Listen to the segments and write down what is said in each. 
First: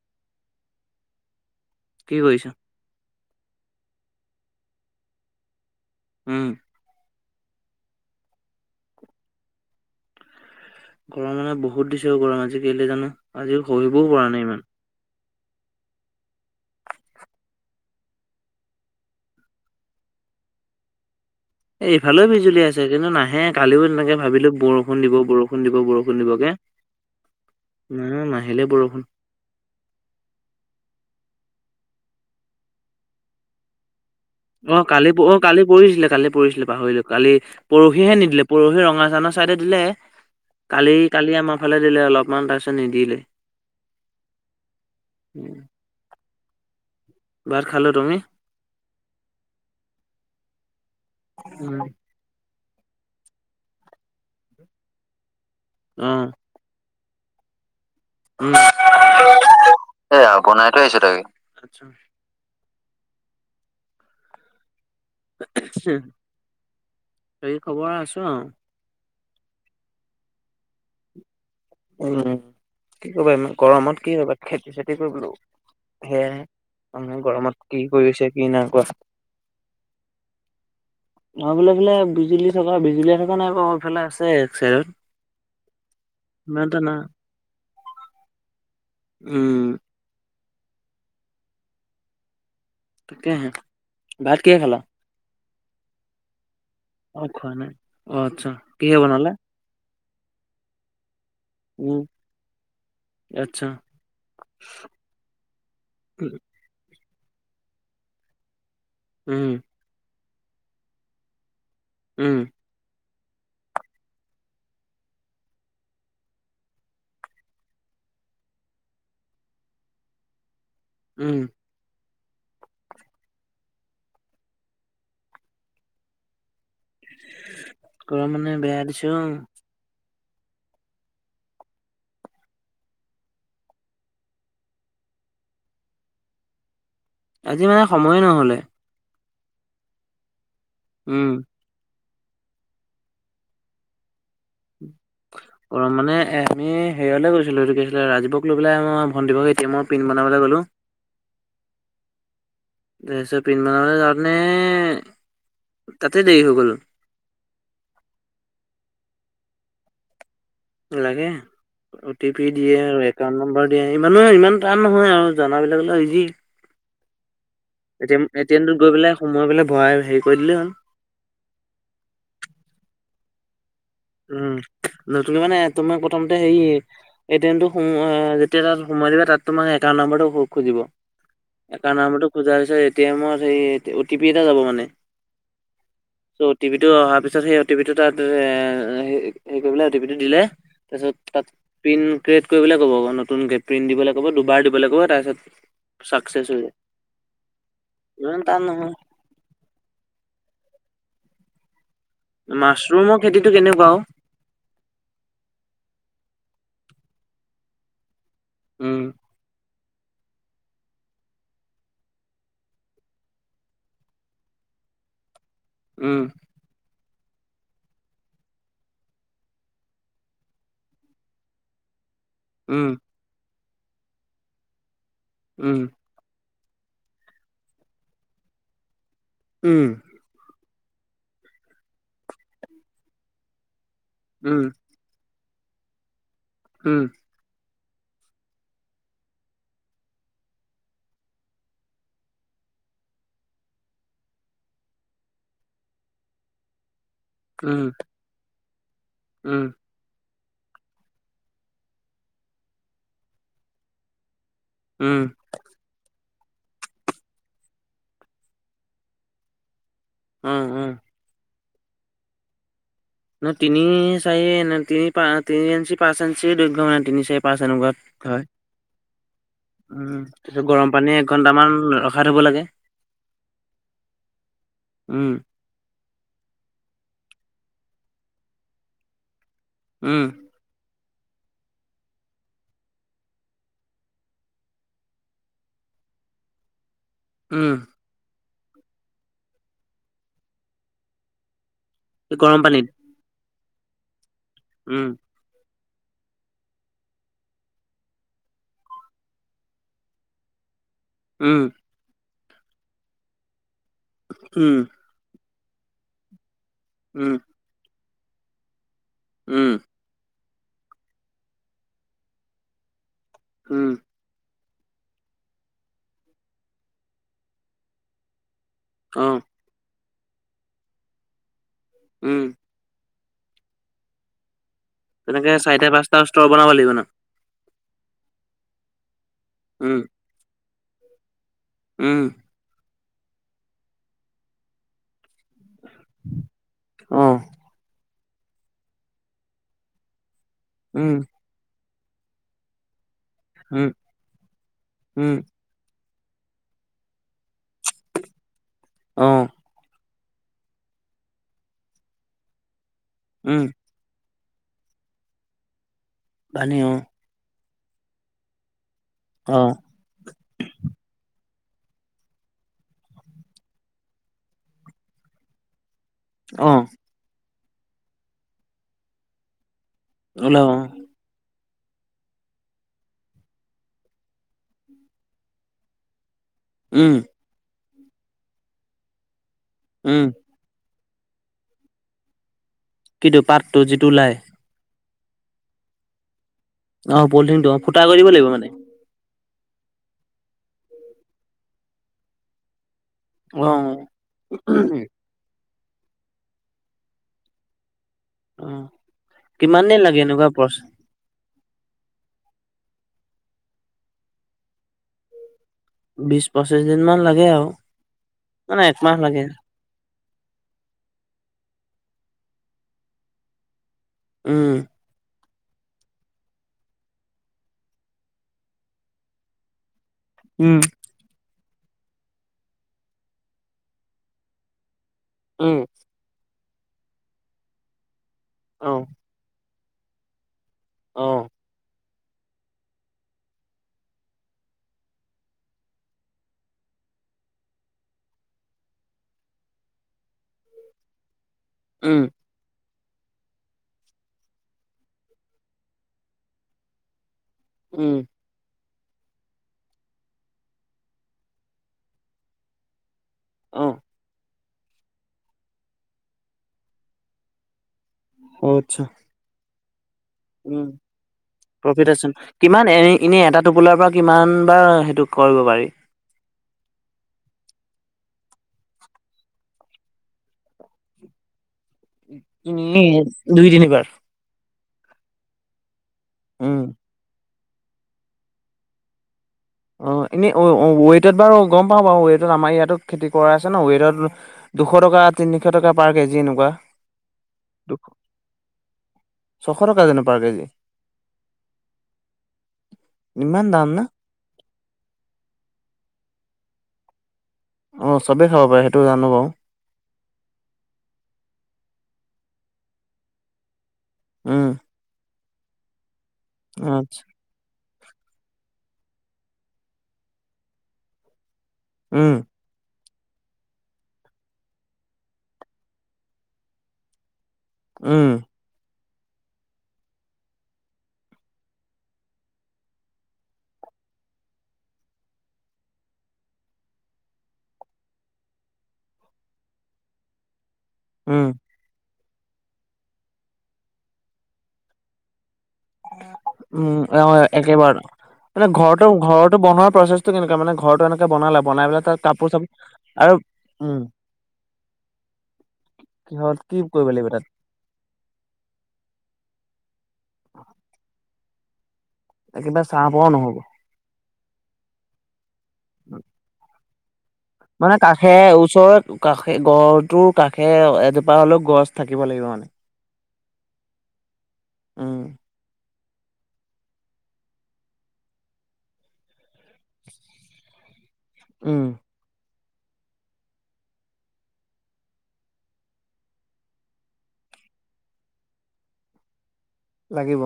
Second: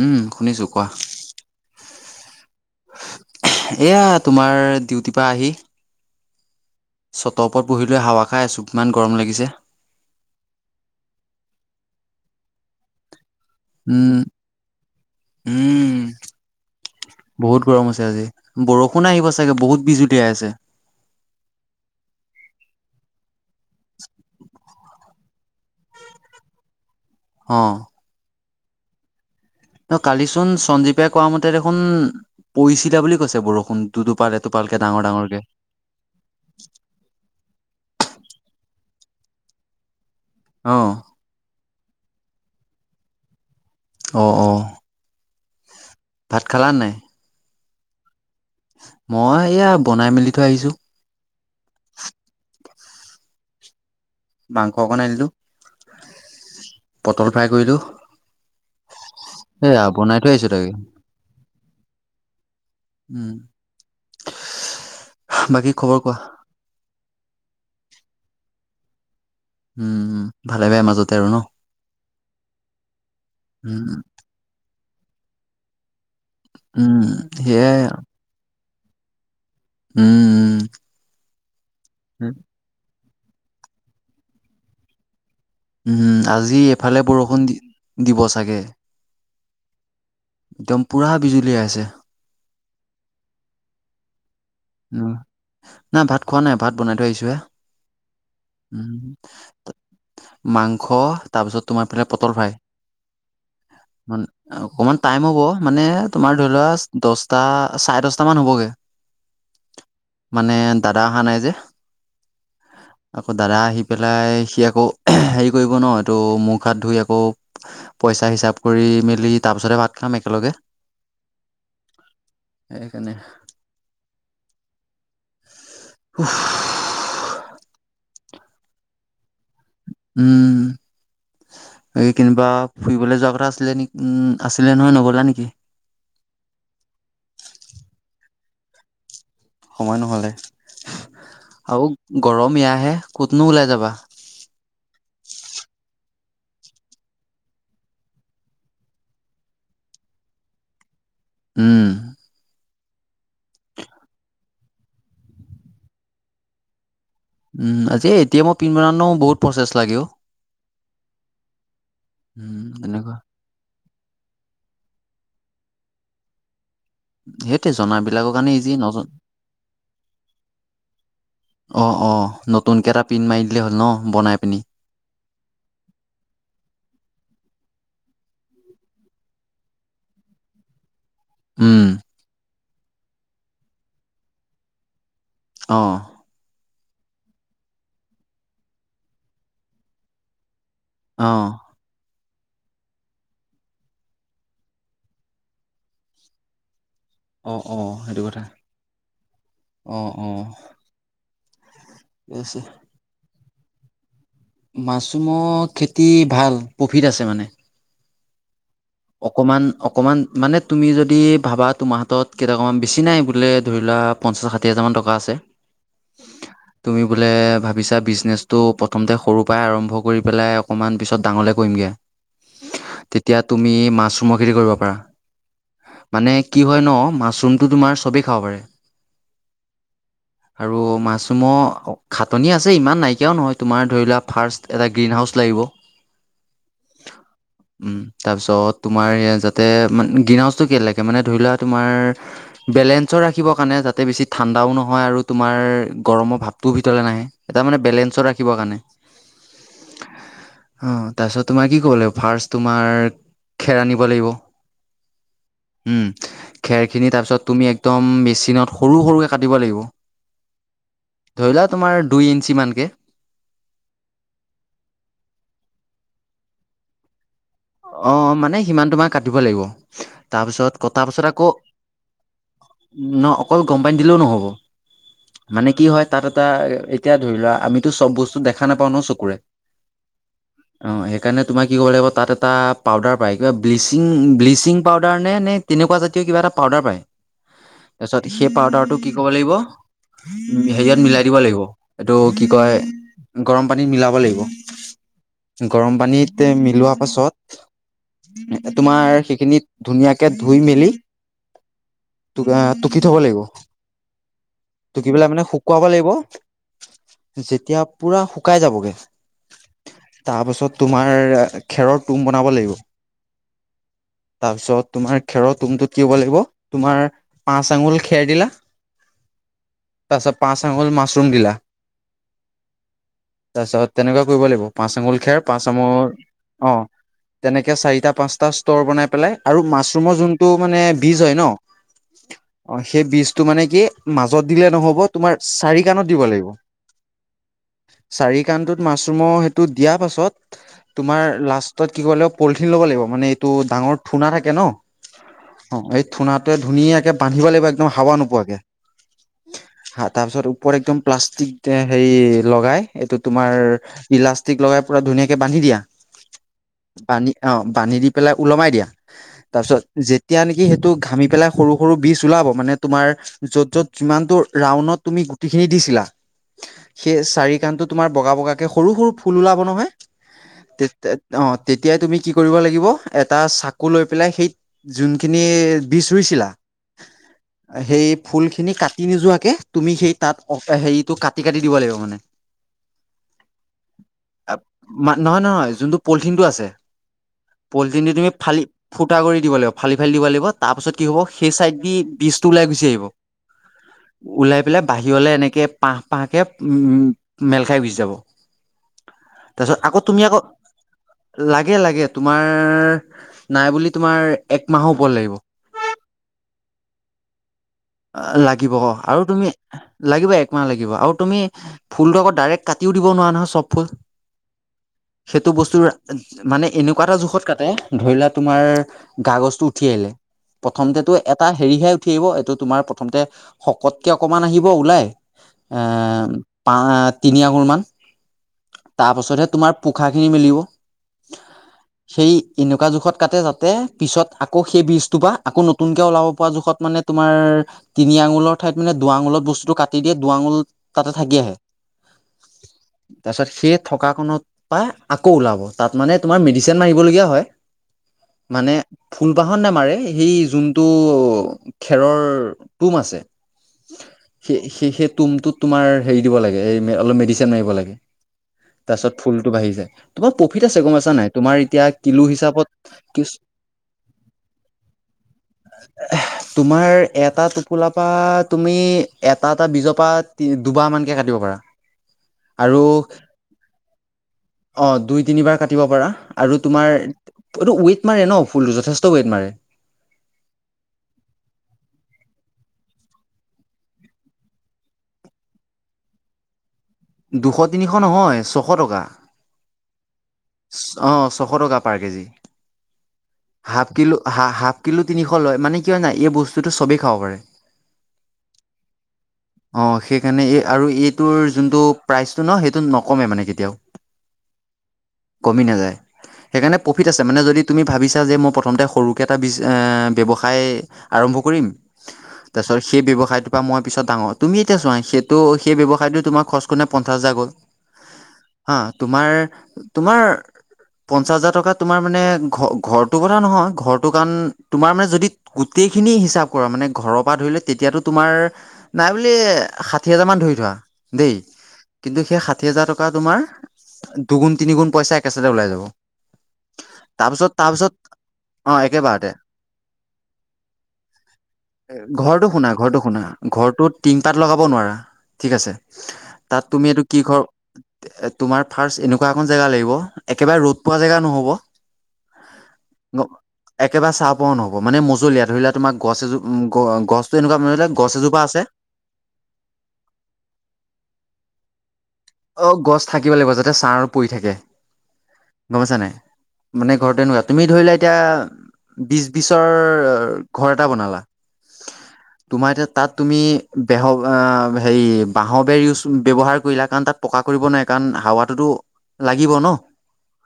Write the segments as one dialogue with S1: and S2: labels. S1: উম, শুনিছোঁ কোৱা।
S2: কি কৰিছা?
S1: এয়া তোমাৰ ডিউটিৰপা আহি
S2: উম।
S1: চটৰ ওপৰত বহিলৈ হাৱা খাই আছোঁ, ইমান গৰম লাগিছে।
S2: গৰম মানে বহুত দিছে আৰু, গৰম আজি কেলে জানো আজি সহিবও
S1: উম
S2: পৰা নাই ইমান।
S1: উম। বহুত গৰম আছে আজি। বৰষুণ আহিব চাগে বহুত বিজোটিয়াই আছে।
S2: এ, এইফালেও বিজুলীয়াই আছে কিন্তু নাহে, কালিও এনেকে ভাবিলোঁ বৰষুণ দিব বৰষুণ বৰষুণ দিব বৰষুণ দিবকে
S1: অ
S2: না নাহিলে বৰষুণ।
S1: কালিচোন সঞ্জীৱে কোৱা মতে দেখোন পৰিছিলা বুলি কৈছে বৰষুণ। দুটোপাল এটোপালকে
S2: অ'
S1: ডাঙৰ
S2: কালি
S1: ডাঙৰকে
S2: অ' কালি পৰিছিলে, কালি পৰিছিলে পাহৰিলোঁ কালি পৰহিহে নিদিলে, পৰহি ৰঙা চানৰ ছাইডে দিলে,
S1: অ
S2: কালি কালি আমাৰ ফালে দিলে অলপমান তাৰপিছত নিদিলে।
S1: অ', অ'।
S2: উম।
S1: ভাত খালা নে নাই?
S2: ভাত খালোঁ। তুমি?
S1: মই এয়া বনাই মেলি থৈ আহিছোঁ। মাংস অকণ আনিলোঁ।
S2: অ'।
S1: পটল ফ্ৰাই কৰিলোঁ।
S2: উম।
S1: হেয়া
S2: এ
S1: বনাই থৈ আহিছোঁ
S2: আপোনাৰ
S1: তাকে।
S2: তাতে
S1: উম,
S2: আহিছে তাকে। আচ্ছা
S1: বাকী খবৰ কোৱা?
S2: বাকী খবৰ আছোঁ আৰু।
S1: উম, ভালে বেয়া মাজতে আৰু ন'?
S2: উম, কি কৰিবা
S1: উম
S2: গৰমত কি কৰিবা খেতি চেতি কৰিবলো সেয়াই,
S1: উম,
S2: ইমান গৰমত
S1: সেয়াই
S2: কি কৰিছে কি নাই কৰা।
S1: উম, উম।
S2: আমাৰ ফালে বোলে বিজুলী থকা বিজুলীয়ে থকা নাই বাৰু, এইফালে আছে এক চাইডত।
S1: উম, আজি
S2: ইমান এটা নাই,
S1: এফালে বৰষুণ দি-দিব চাগে।
S2: উম।
S1: একদম পুৰা বিজুলীয়াই আছে।
S2: তাকহে। ভাত কিহেৰে খালা?
S1: উম, নাই ভাত খোৱা নাই, ভাত বনাই থৈ
S2: অ'
S1: আহিছোঁহে।
S2: খোৱা নাই। অ' আচ্ছা, কিহে
S1: উম।
S2: বনালা?
S1: মাংস তাৰপিছত
S2: উম,
S1: তোমাৰফেলে পটল ফ্ৰাই।
S2: আচ্ছা,
S1: অকমান টাইম হ'ব মানে তোমাৰ ধৰি লোৱা দছটা চাৰে দছটা মান হ'বগে।
S2: উম,
S1: মানে দাদা অহা নাই যে
S2: উম,
S1: আকৌ দাদা আহি পেলাই সি আকৌ হেৰি কৰিব ন এইটো মুখ হাত ধুই আকৌ পইচা হিচাপ কৰি মেলি তাৰ পিছতেহে ভাত খাম একেলগে
S2: উম,
S1: সেইকাৰণে সু
S2: কৰা মানে বেয়া দিছো
S1: উম, এই কেনিবা ফুৰিবলৈ যোৱা কথা আছিলে নেকি উম আছিলে নহয় নগলা নেকি? [inaudible]
S2: আজি মানে সময়ে নহলে
S1: সময় নহলে
S2: উম,
S1: আৰু গৰম এয়াহে কতনো ওলাই যাবা
S2: গৰম মানে আমি হেৰিলৈ গৈছিলোঁ সেইটো কি আছিলে ৰাজীৱক লৈ পেলাই মই ভণ্টীৰ এটি এমৰ পিন বনাবলৈ গ'লো
S1: উম,
S2: তাৰপিছত পিনবনাবলৈ কাৰণে তাতে দেৰি হৈ গল
S1: উম আজি এটি এমৰ পিন বনোৱা বহুত প্ৰচেছ লাগে অ
S2: লাগে অ টি পি
S1: উম
S2: দিয়ে আৰু
S1: তেনেকুৱা
S2: একাউন্ট নম্বৰ ইমানো ইমান টান নহয় আৰু জানাবিলাক অলে ইজি
S1: সেইটোৱে জনাবিলাকৰ কাৰণে
S2: এটি
S1: ইজি
S2: এমটোত গৈ
S1: নজন
S2: পেলাই সোমাই পেলাই ভৰাই হেৰি কৰি দিলেই হ'ল
S1: অ ', অ়', নতুন কেইটা পিনন্ মাৰি দিলেই হ'ল ন বনাই
S2: উম
S1: পিনি
S2: ন তুমি মানে তুমাৰ প্ৰথমতে হেৰি এটিএমটো সোম যেতিয়া তাত সোমাই দিবা তাত তোমে একাউণ নম্বৰো খুজিব
S1: উম
S2: একাউণ্ নম্বৰো খোজা এটিএমৰ ও টি পি এটা যাব মানে
S1: অ',
S2: চ' অ', পি টো অহাৰ পিছত সেই অ টি পি টো তাত এ হৰিলে অ টি পি টো দিলে তাৰপিছত
S1: অ।
S2: তাত পিন ক্ৰিয়েট কৰিবলৈ ক'ব আকৌ নতুন গে প্ৰিণ্ট দিবলৈ ক'ব দুবাৰ দিবলৈ ক'ব তাৰপিছত ছাকচেছ হৈ যায়
S1: অ', সেইটো
S2: ইমান
S1: কথা
S2: টান নহয়
S1: অ', ঠিক আছে।
S2: মাছৰুমৰ খেতিতটো কেনেকুৱাও
S1: মাছৰুমৰ খেতি ভাল প্ৰফিট আছে মানে
S2: উম
S1: অকমান অ অকণমান মানে তুমি যদি ভাবা তোমাৰ হাতত কেইটকামান বেছি নাই বোলে ধৰি ললোৱা পঞ্চাছ ষাঠি হাজাৰমানান টকা আছে
S2: উম,
S1: তুমি বোলে ভাবিছা বিজনেচটো প্ৰথমতে সৰুৰ পৰাই আৰম্ভ কৰি পেলাই অকণমান পিছত ডাঙৰলে কৰিমগৈ
S2: উম,
S1: তেতিয়া তুমি মাছৰুমৰ খেতি কৰিব পাৰা
S2: উম,
S1: মানে কি হয় ন মাছৰুমটো তোমাৰ চবেই খাব পাৰে
S2: উম,
S1: আৰু মাছৰুমৰ খাটনি আছে ইমান নাইকিয়াও নহয় তোমাৰ ধৰি লোৱা
S2: উম
S1: ফাৰ্ষ্ট এটা গ্ৰীণ হাউচ লাগিব
S2: উম,
S1: উম, তাৰ পিছত তোমাৰ যাতে গ্ৰিন হাউজটো কে লাগে মানে ধৰি লোৱা তোমাৰ বেলেঞ্চ ৰাখিব কাৰণে যাতে বেছি ঠাণ্ডাও নহয় আৰু তোমাৰ গৰমৰ ভাৱটোও ভিতৰলৈ নাহে এটা মানে
S2: উম
S1: বেলেঞ্চৰ ৰাখিবৰ কাৰণে।
S2: উম।
S1: অ', তাৰপিছত তোমাৰ কি কব লাগিব ফাৰ্ষ্ট তোমাৰ খেৰ আনিব লাগিব।
S2: উম।
S1: খেৰ খিনি তাৰ পিছত তুমি একদম মেচিনত সৰু সৰুকে কাটিব লাগিব।
S2: উম, উম।
S1: ধৰিলা তোমাৰ দুই ইঞ্চিমানানকে।
S2: ন তিনি চাহ ন তিনি প তিনিআশ পাঁচ ইঞ্চি দৈৰ্ঘ্য তিনি চাহ পাছ এনেকুৱাত
S1: অ
S2: হয়
S1: মানে সিমান তোমাৰ কাটিব লাগিব
S2: উম তাৰিত
S1: তাৰপিছত
S2: গৰম
S1: কটাৰ
S2: পানীয়ে
S1: পাছত
S2: এক
S1: আকৌ
S2: ঘন্টামান ৰখাত থ হব লাগে।
S1: ন অকল গম পানী দিলেও নহ'ব
S2: উম
S1: মানে কি হয় তাত এটা এতিয়া ধৰি লোৱা আমিতো চব বস্তু দেখা নাপাওঁ ন চকুৰে
S2: উম।
S1: অ', সেইকাৰণে তোমাৰ ক কৰিব লাগিব তাত এটা পাউদাৰ পায় কিবা ব্লিচিং ব্লিচিং পাউদাৰ নে নে তেনেকুৱা জাতীয় কিবা এটা পাউদাৰ পায়।
S2: উম।
S1: তাৰপিছত সেই পাউদাৰটো কি কব লাগিব হেৰিয়ত মিলাই দিব লাগিব। এইটো কি
S2: গৰম
S1: কয়
S2: পানীত
S1: গৰম পানীত মিলাব লাগিব।
S2: উম।
S1: গৰম পানীত মিলোৱা পাছত তোমাৰ সেইখিনি ধুনীয়াকে ধুই মেলি
S2: উম।
S1: টুকি থব লাগিব
S2: উম
S1: টুকি পেলাই মানে শুকুৱাব লাগিব।
S2: উম
S1: যেতিয়া পুৰা শুকাই যাবগে
S2: উম।
S1: তাৰপাছত তোমাৰ খেৰৰ তুম বনাব লাগিব।
S2: হম।
S1: তাৰপিছত তোমাৰ খেৰৰ টুমটোত কি হ'ব লাগিব তুমাৰ পাঁচ আঙুল খেৰ দিলা
S2: অ',।
S1: তাছত পাঁচ আঙল মাছৰুম দিলা
S2: উম।
S1: তাৰিছত তেনেকুৱা কৰিব লাগিব পাঁচ আঙুল খেৰ
S2: তেনেকে
S1: পাচ
S2: চাৰিটা
S1: আমুল
S2: পাঁচটা স্তৰ বনাব
S1: অ'।
S2: লাগিব ন
S1: এনেকে চাৰিটা পাঁচটা ষ্টৰ বনাই পেলাই আৰু
S2: উম
S1: মাছৰুমৰ যোনতটো মানে বীজ হয় ন
S2: উম।
S1: অ সেই বীজতটো মানে কি মাজত দিলে নহ'ব তোমাৰ চাৰি কাণ দিব লাগিব
S2: অ
S1: চাৰি কাণটোত মাছৰুমৰ সেইটো দিয়াৰ পাছত
S2: উম
S1: তোমাৰ লাষ্টত কি ক লাগিব পলিথিন ল'ব লাগিব মানে টো
S2: উম
S1: ডাঙৰ থুনা থাকে ন
S2: উম
S1: অ', এই থুনাটোৱে ধুনীয়াকে বান্ধিব লাগিব একদম হাৱা নোপোৱাকে
S2: অ
S1: হাত তাৰপিছত ওপৰত একদম প্লাষ্টিক হেৰি লগাই এইটো তোমাৰ
S2: উম
S1: ইলা টিক লগাই পুৰা ধুনীয়াকে বান্ধি দিয়া
S2: পানী অ
S1: বান্ধি অ', বান্ধি দি পেলাই ওলমাই দিয়া
S2: অ
S1: তাৰ পিছত যেতিয়া নেকি সেইটো ঘামি পেলাই সৰু, সৰু বীজ ওলাব মানে তোমাৰ য'ত, য'ত যিমানটো ৰাউণ্ডত তুমি গুটি খিনি দিছিলা
S2: অ
S1: সেই চাৰি কাণতটো তোমাৰ বগা বগা কে সৰু সৰু ফুল ওলাব নহয়
S2: ওলা
S1: অ', তেতিয়াই তুমি কি কৰিব লাগিব এটা চাকু লৈ পেলাই সেই যোনখিনি বীজ ৰুইছিলা
S2: উম।
S1: সেই ফুল খিনি কাটি নোযোৱাকে তুমি সেই
S2: উম
S1: তাত অ', সেই তোক কাটি কাটি দিব লাগিব মানে
S2: কিন্তু পাতটো যিটো ওলাই
S1: নহয়, নহয় যোনটো পলিথিন টো আছে
S2: অ অ ফুটা
S1: পলিথিনটো
S2: কৰি দিব
S1: তুমি
S2: লাগিব
S1: ফালি
S2: মানে
S1: ফুটা কৰি দিব লাগিব। ফালি, ফালি দিব লাগিব। তাৰ পিছত কি হ'ব সেই চাইদ দি বীজটো ওলাই গুচি আহিব।
S2: অ
S1: ওলাই, পেলাই বাহিৰলে এনেকে। পাঁহ, পাহকৈ মেল খাই গুচি যাব।
S2: অ,
S1: তাৰপিছত
S2: কিমান
S1: আকৌ
S2: দ
S1: তুমি
S2: লাগে।
S1: আকৌ
S2: এনেকুৱা পৰচ
S1: লাগে, লাগে, তোমাৰ নাই বুলি তোমাৰ একমাহৰ ওপৰত লাগিব।
S2: বিশ পঁচিশ দিন মান লাগে আৰু
S1: লাগিব
S2: মানে
S1: অ,
S2: একমাহ
S1: আৰু
S2: লাগে
S1: তুমি? লাগিব, একমাহ লাগিব, আৰু তুমি ফুলটো আকৌ ডাইৰেক্ট কাটিও দিব নোৱাৰা নহয়, চব ফুল।
S2: উম।
S1: সেইটো বস্তু মানে এনেকুৱা এটা জোখত কাটে ধৰি লোৱা তোমাৰ গাগজটো উঠি আহিলে।
S2: উম
S1: প্ৰথমতেতো এটা হেৰিহে উঠি আহিব। এইটো তোমাৰ প্ৰথমতে শকতকে অকমান আহিব ওলাই।
S2: উম
S1: এ, পা, তিনি আগুৰ মান
S2: অ
S1: তাৰপাছতহে তোমাৰ পোখাখিনি মিলিব।
S2: আহ।
S1: সেই এনেকুৱা জোখত কাটতে যাতে, পিছত আকৌ সেই বীজটো পৰা আকৌ নতুনকে ওলাব পৰা জোখত মানে। তোমাৰ তিনি আঙুলৰ ঠাইত মানে দুৱাঙুলত বস্তুটো কাটি দিয়ে, দুৱাঙুল তাতে থাকি আহে।
S2: উম।
S1: তাৰপিছত সেই থকা কনত পাই আকৌ ওলাব। তাত মানে তোমাৰ মেডিচিন মাৰিবলগীয়া হয়।
S2: উম।
S1: ফুলপাহৰ নোমাৰে সেই যোনটো খেৰৰ তুম আছে।
S2: অ
S1: স, সেই, সেই তুমটোত তোমাৰ হেৰি দিব লাগে, অলপ মেডিচিন মাৰিব লাগে।
S2: অ
S1: তাৰ
S2: আচ্ছা
S1: পিছত ফুলতটো বাঢ়ি যায়। তোমাৰ প্ৰফিট আছে
S2: উম
S1: গম, পইছা নাই, তোমাৰ এতিয়া
S2: প্ৰফিট
S1: কিলো
S2: আছে
S1: হিচাপত
S2: কিমান এ
S1: কি
S2: এনে এটা টোপোলাৰ পৰা কিমান বাৰ সেইটো কৰিব পাৰি
S1: তোমাৰ এটা টোপোলা পাত। তুমি এটা, এটা বীজৰ পৰা দুবাহ মানকে কাটিব পাৰা। আৰু
S2: এনে দুই, তিনিবাৰ।
S1: অ, দুই, তিনিবাৰ কাটিব পাৰা আৰু
S2: উম
S1: তোমাৰ এইটো ৱট মাৰে ন, ফুলটো যথেষ্ট ৱেইট মাৰে।
S2: অ, এনেই ৱেইটত বাৰু গম পাওঁ বাৰু ৱটত আমাৰ ইয়াতো খেতি কৰা আছে ন, ৱটত। দুশ টকা, তিনিশ টকা পাৰ কেজি এনেকুৱা।
S1: দুশ, তিনিশ নহয়, ছশ টকা।
S2: ছশ টকা জানো পাৰ কেজি
S1: অ, ছশ টকা পাৰ কেজি।
S2: ইমান
S1: হাফ
S2: দাম না
S1: কিলো হা, হাফ কিলো তিনিশ লয়, মানে কিয় নাই এই বস্তুটো চবেই খাব পাৰে।
S2: অ চবেই খাব পাৰে সেইটো জানো বাৰু
S1: অ, সেইকাৰণে এই আৰু এইটোৰ যোনটো প্ৰাইচটো ন, সেইটো নকমে মানে কেতিয়াও।
S2: উম।
S1: কমি নাযায়। সেইকাৰণে প্ৰফিট
S2: আচ্ছা
S1: আছে মানে যদি তুমি ভাবিছা যে, মই প্ৰথমতে সৰুকৈ এটা বিজ ব্যৱসায় আৰম্ভ কৰিম।
S2: উম
S1: তাৰ পিছত সেই ব্যৱসাই ব্যৱসায়টো পৰা মই পিছত ডাঙৰ তুমি এতিয়া চোৱা সেইটো সেই ব্যৱসায়টো টোমাৰ খৰচ পঞ্চছ হাজাৰ গ'ল।
S2: উম।
S1: হা তোমাৰ, তোমাৰ পঞ্চাশ হাজাৰ টকা তোমাৰ মানে ঘ-ঘৰটোৰ কথা নহয় ঘৰটো কাৰণ তোমাৰ মানে যদি গো সেইখিনি হিচাপ কৰা মানে ঘৰৰ পৰা ধৰিলে তেতিয়াতো তোমাৰ নাই বুলি ষাঠি হাজাৰ মান ধৰি থোৱা। দেই
S2: উম
S1: কিন্তু সেই সাতি হাজাৰ টকা তোমাৰ দুগুন তিগুণ পইচা একেচাতে ওলাই যাব।
S2: উম, অ,
S1: তাৰপিছত তাৰপিছত
S2: একেবাৰে। মানে
S1: অ
S2: ঘৰৰতো,
S1: একেবাৰতে
S2: ঘৰতো বনোৱাৰ প্ৰচেছটো কেনেকুৱা মানে ঘৰতটো এনেকে বনালে, বনাই পেলাই তাত
S1: ঘৰটো
S2: কাপোৰ চাপোৰ
S1: শুনা
S2: আৰু
S1: ঘৰটো
S2: উম
S1: টিং পাত লগাব নোৱাৰা ঠিক আছে,
S2: কিহত
S1: তাত তুমি এইটো
S2: কৰিব
S1: কি
S2: লাগিব
S1: ঘৰ
S2: তাত
S1: তোমাৰ ফাৰ্ষট এনেকুৱা এখন জেগা লাগিব একেবাৰে ৰ'দ পোৱা জেগা নহব।
S2: একেবাৰে চাহ পৰাও নহ'ব।
S1: একেবাৰে চাহ পোৱাও নহব, মানে মজলীয়া ধৰিলা তোমাৰ গছ এজো গছটো এনেকুৱা
S2: মানে
S1: গছ
S2: কাষে
S1: এজোপা আছে
S2: ওচৰৰত কাষে গড়টোৰ কাষে এজোপা হলেও গছ। থাকিব লাগিব মানে।
S1: অ', গছ থাকিব লাগিব। যাতে ছাঁ পৰি থাকে
S2: উম,
S1: গমপইছা নে নাই। মানে ঘৰতে এনেকোৱা তুমি ধৰি লোৱা এতিয়া বিচ, বিচৰ ঘৰ এটা বনালা।
S2: উম।
S1: তোমাৰ এতিয়া তাত তুমি বেহ হেৰি বাঁহ বেৰ ইউজ ব্যয়ৱহাৰ কৰিলা কাৰণ তাত পকা কৰিব নাই কাৰণ হাৱাটোতো লাগিব ন।
S2: লাগিব।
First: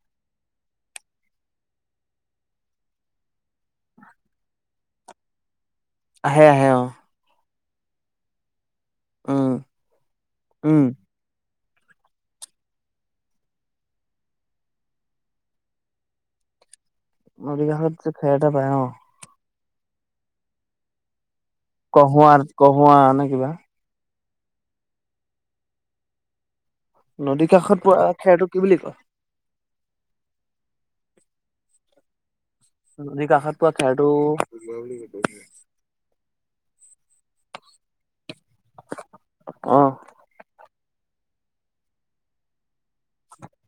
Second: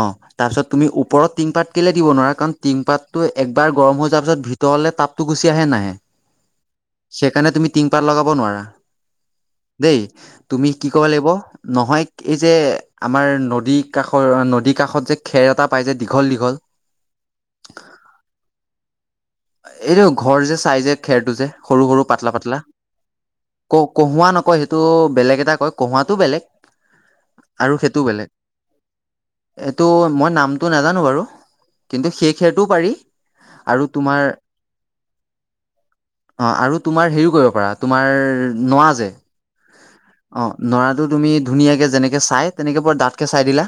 S1: অঁ, তাৰপিছত তুমি ওপৰতৰ টিংপাত কেলৈ দিব নোৱাৰা কাৰণ টিংপাতটো একবাৰ গৰম হৈ যোৱাৰ পিছত ভিতৰ'লে তাপতো গুচি আহে, নাহে।
S2: আহে, আহে অ।
S1: টিং পাত লগাব নোৱাৰা,
S2: উম,
S1: দেই তুমি
S2: উম।
S1: কেব, নহয় এই যে আমাৰ নদ কাষৰ নদী কাষত যে খেৰ এটা পাই যে দীঘল। দিঘল, দিঘল।
S2: নদী কাষত ফেৰ এটা পায় অ।
S1: এইটো ঘৰ যে চাই যে খেৰটো যে সৰু, সৰু
S2: কহোৱা
S1: পাতলা, পাতলা
S2: কহোৱা নে কিবা।
S1: কওক কহুৱা নকয় সেইটো বেলেগ এটা কয়। কঁহুৱাতটো বেলেগ
S2: নদীৰ
S1: আৰু
S2: কাষত
S1: সেইটোও
S2: পোৱা
S1: বেলেগ
S2: খেৰটো কি বুলি কয়।
S1: এইটো মই নামটো নাজানো বাৰু কিন্তু শেষেটো পাৰি
S2: নদীৰ কাষত পোৱা
S1: আৰু
S2: খেৰটো
S1: তোমাৰ অ', আৰু তোমাৰ হেৰিও কৰিব পাৰা তোমাৰ নৱা যে।
S2: অ,
S1: অ', ৰাটো তুমি ধুনীয়াকে যেনেকে চাই তেনেকে বৰ দাতকে চাই দিলা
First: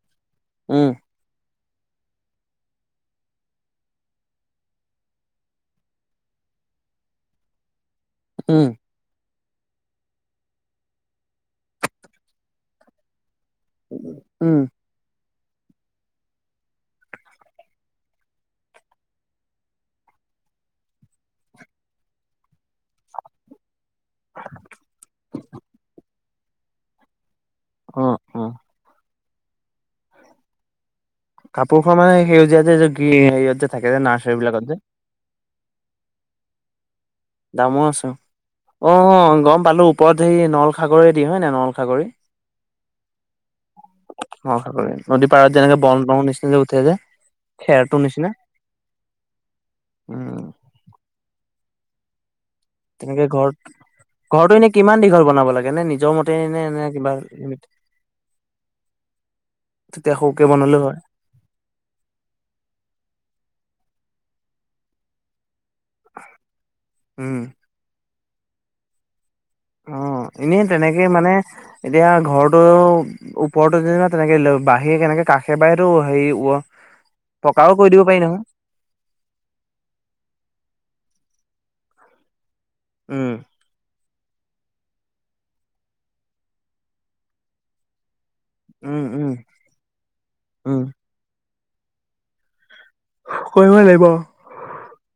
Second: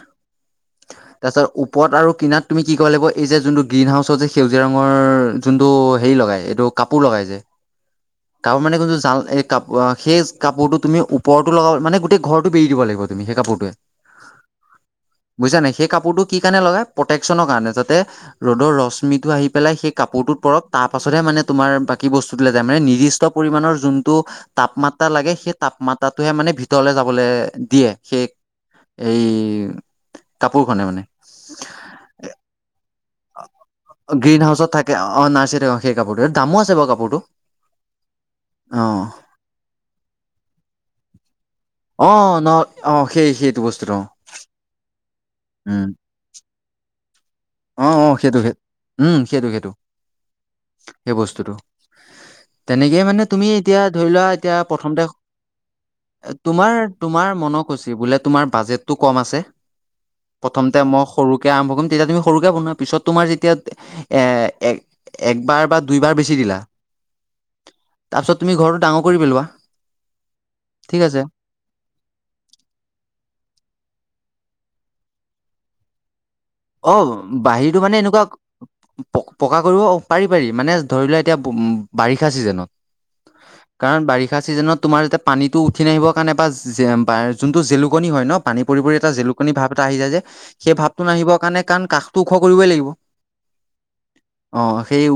S2: উম,
S1: তাৰপাছত উপ পথ আৰু কিনাত তুমি কি ক লাগিব এই যে যোনটো গ্ৰীণ হাউচৰ যে সেউজীয়া ৰঙৰ যোনটো হেৰি লগাই এইটো কাপোৰ লগাই যে কাপোৰ
S2: উম,
S1: মানে ক জ কাপোৰতো তুমি পৰটো লগা মানেই ঘৰটো বৰি দ লাগিব তুমি সেই কাপোৰটো
S2: উম,
S1: বুজছা নাই সেই কাপোৰটো কি কাৰণে লগাই প্ৰটেকচনৰ কাৰণে যাতে ৰদৰ ৰশ্মিটো আহি পেলাই সেই কাপোৰটো [unintelligible] টো তাপমাত্ৰা লাগে সেই তাপমাত্ৰাটোহে মানে ভিতৰলে যাবলৈ দিয়ে
S2: অ, অ,
S1: সেই এই কাপোৰখনে মানে
S2: কাপোৰ খন মানে সেউজীয়াতে
S1: অ', গ্ৰীণ হাউচত থাকে অ নাৰ্চিত সেই কাপোৰটো দামো আছে বাৰু কাপোৰটো
S2: দামো আছো অ', ম পালো ওপৰত হেৰি নলসাগৰিদি হয় ন নলসাগৰি
S1: অ ন অ সেই সেইটো বস্তুটো অ
S2: শা কৰি নদী পাৰাত যেনেকে
S1: উম
S2: বন ব নিচ নিজে উঠেছোয় [unintelligible]
S1: অ', সেইটো সেই উম সেইটো সেইটো
S2: উম,
S1: সেই বস্তুটো তেনেকে মানে তুমি এতিয়া ধৰি লোৱা
S2: ঘৰটো
S1: এতিয়া
S2: এনে কিমান
S1: প্ৰথমতে
S2: দীঘল বনাব লাগে নে নিজৰ মতে নে
S1: তোমাৰ
S2: নে কিবা
S1: তোমাৰ মনক কৈছি বলে তোমাৰ বাজেট টো কম আছে
S2: তেতিয়া সৰুকে
S1: প্ৰথমতে
S2: বনালেও হয়
S1: মই সৰু কে আৰম্ভ কৰিম তেতিয়া তুমি সৰু কেই শুনা পিছত তোমাৰ যেতিয়া এ এক এক বাৰ বা দুইবাৰ বেছি দিলা
S2: উম,
S1: তাৰপিছত তুমি ঘৰটো ডাঙৰ কৰি পেলোৱা
S2: অ', নেই
S1: ঠিক
S2: তেনেকে
S1: আছে
S2: মানে এতিয়া ঘৰটো ওপৰতো যেনিবা তেনেকে লৈ বাহীৰ কেনেকে কাষে বাহে টো হেৰি
S1: অ',
S2: পকাও
S1: বাহিৰতটো
S2: কৰি
S1: মানে
S2: দিব পাৰি
S1: এনেকুৱা
S2: নহয়
S1: পকা কৰিব পাৰি পাৰি মানে ধৰি লোৱা এতিয়া বুম্ বাৰিষা চিজনত
S2: উম,
S1: কাৰণ বাৰিষা বাৰিষা চিজনত তোমাৰ যেতিয়া পানীটো উঠি নাহিবৰ কাৰণে বা যে যোনটো জেলুকনি হয় ন পানী পৰি পৰি
S2: উম,
S1: এটা
S2: উম,
S1: জেলুকনী ভাৱ এটা আহি যায় যে সেই
S2: উম,
S1: ভাৱটোো নাহিবৰ কাৰণে কাৰণ কাষটো ওখ কৰিবই লাগিব
S2: কৰিব লাগিব
S1: অ সেই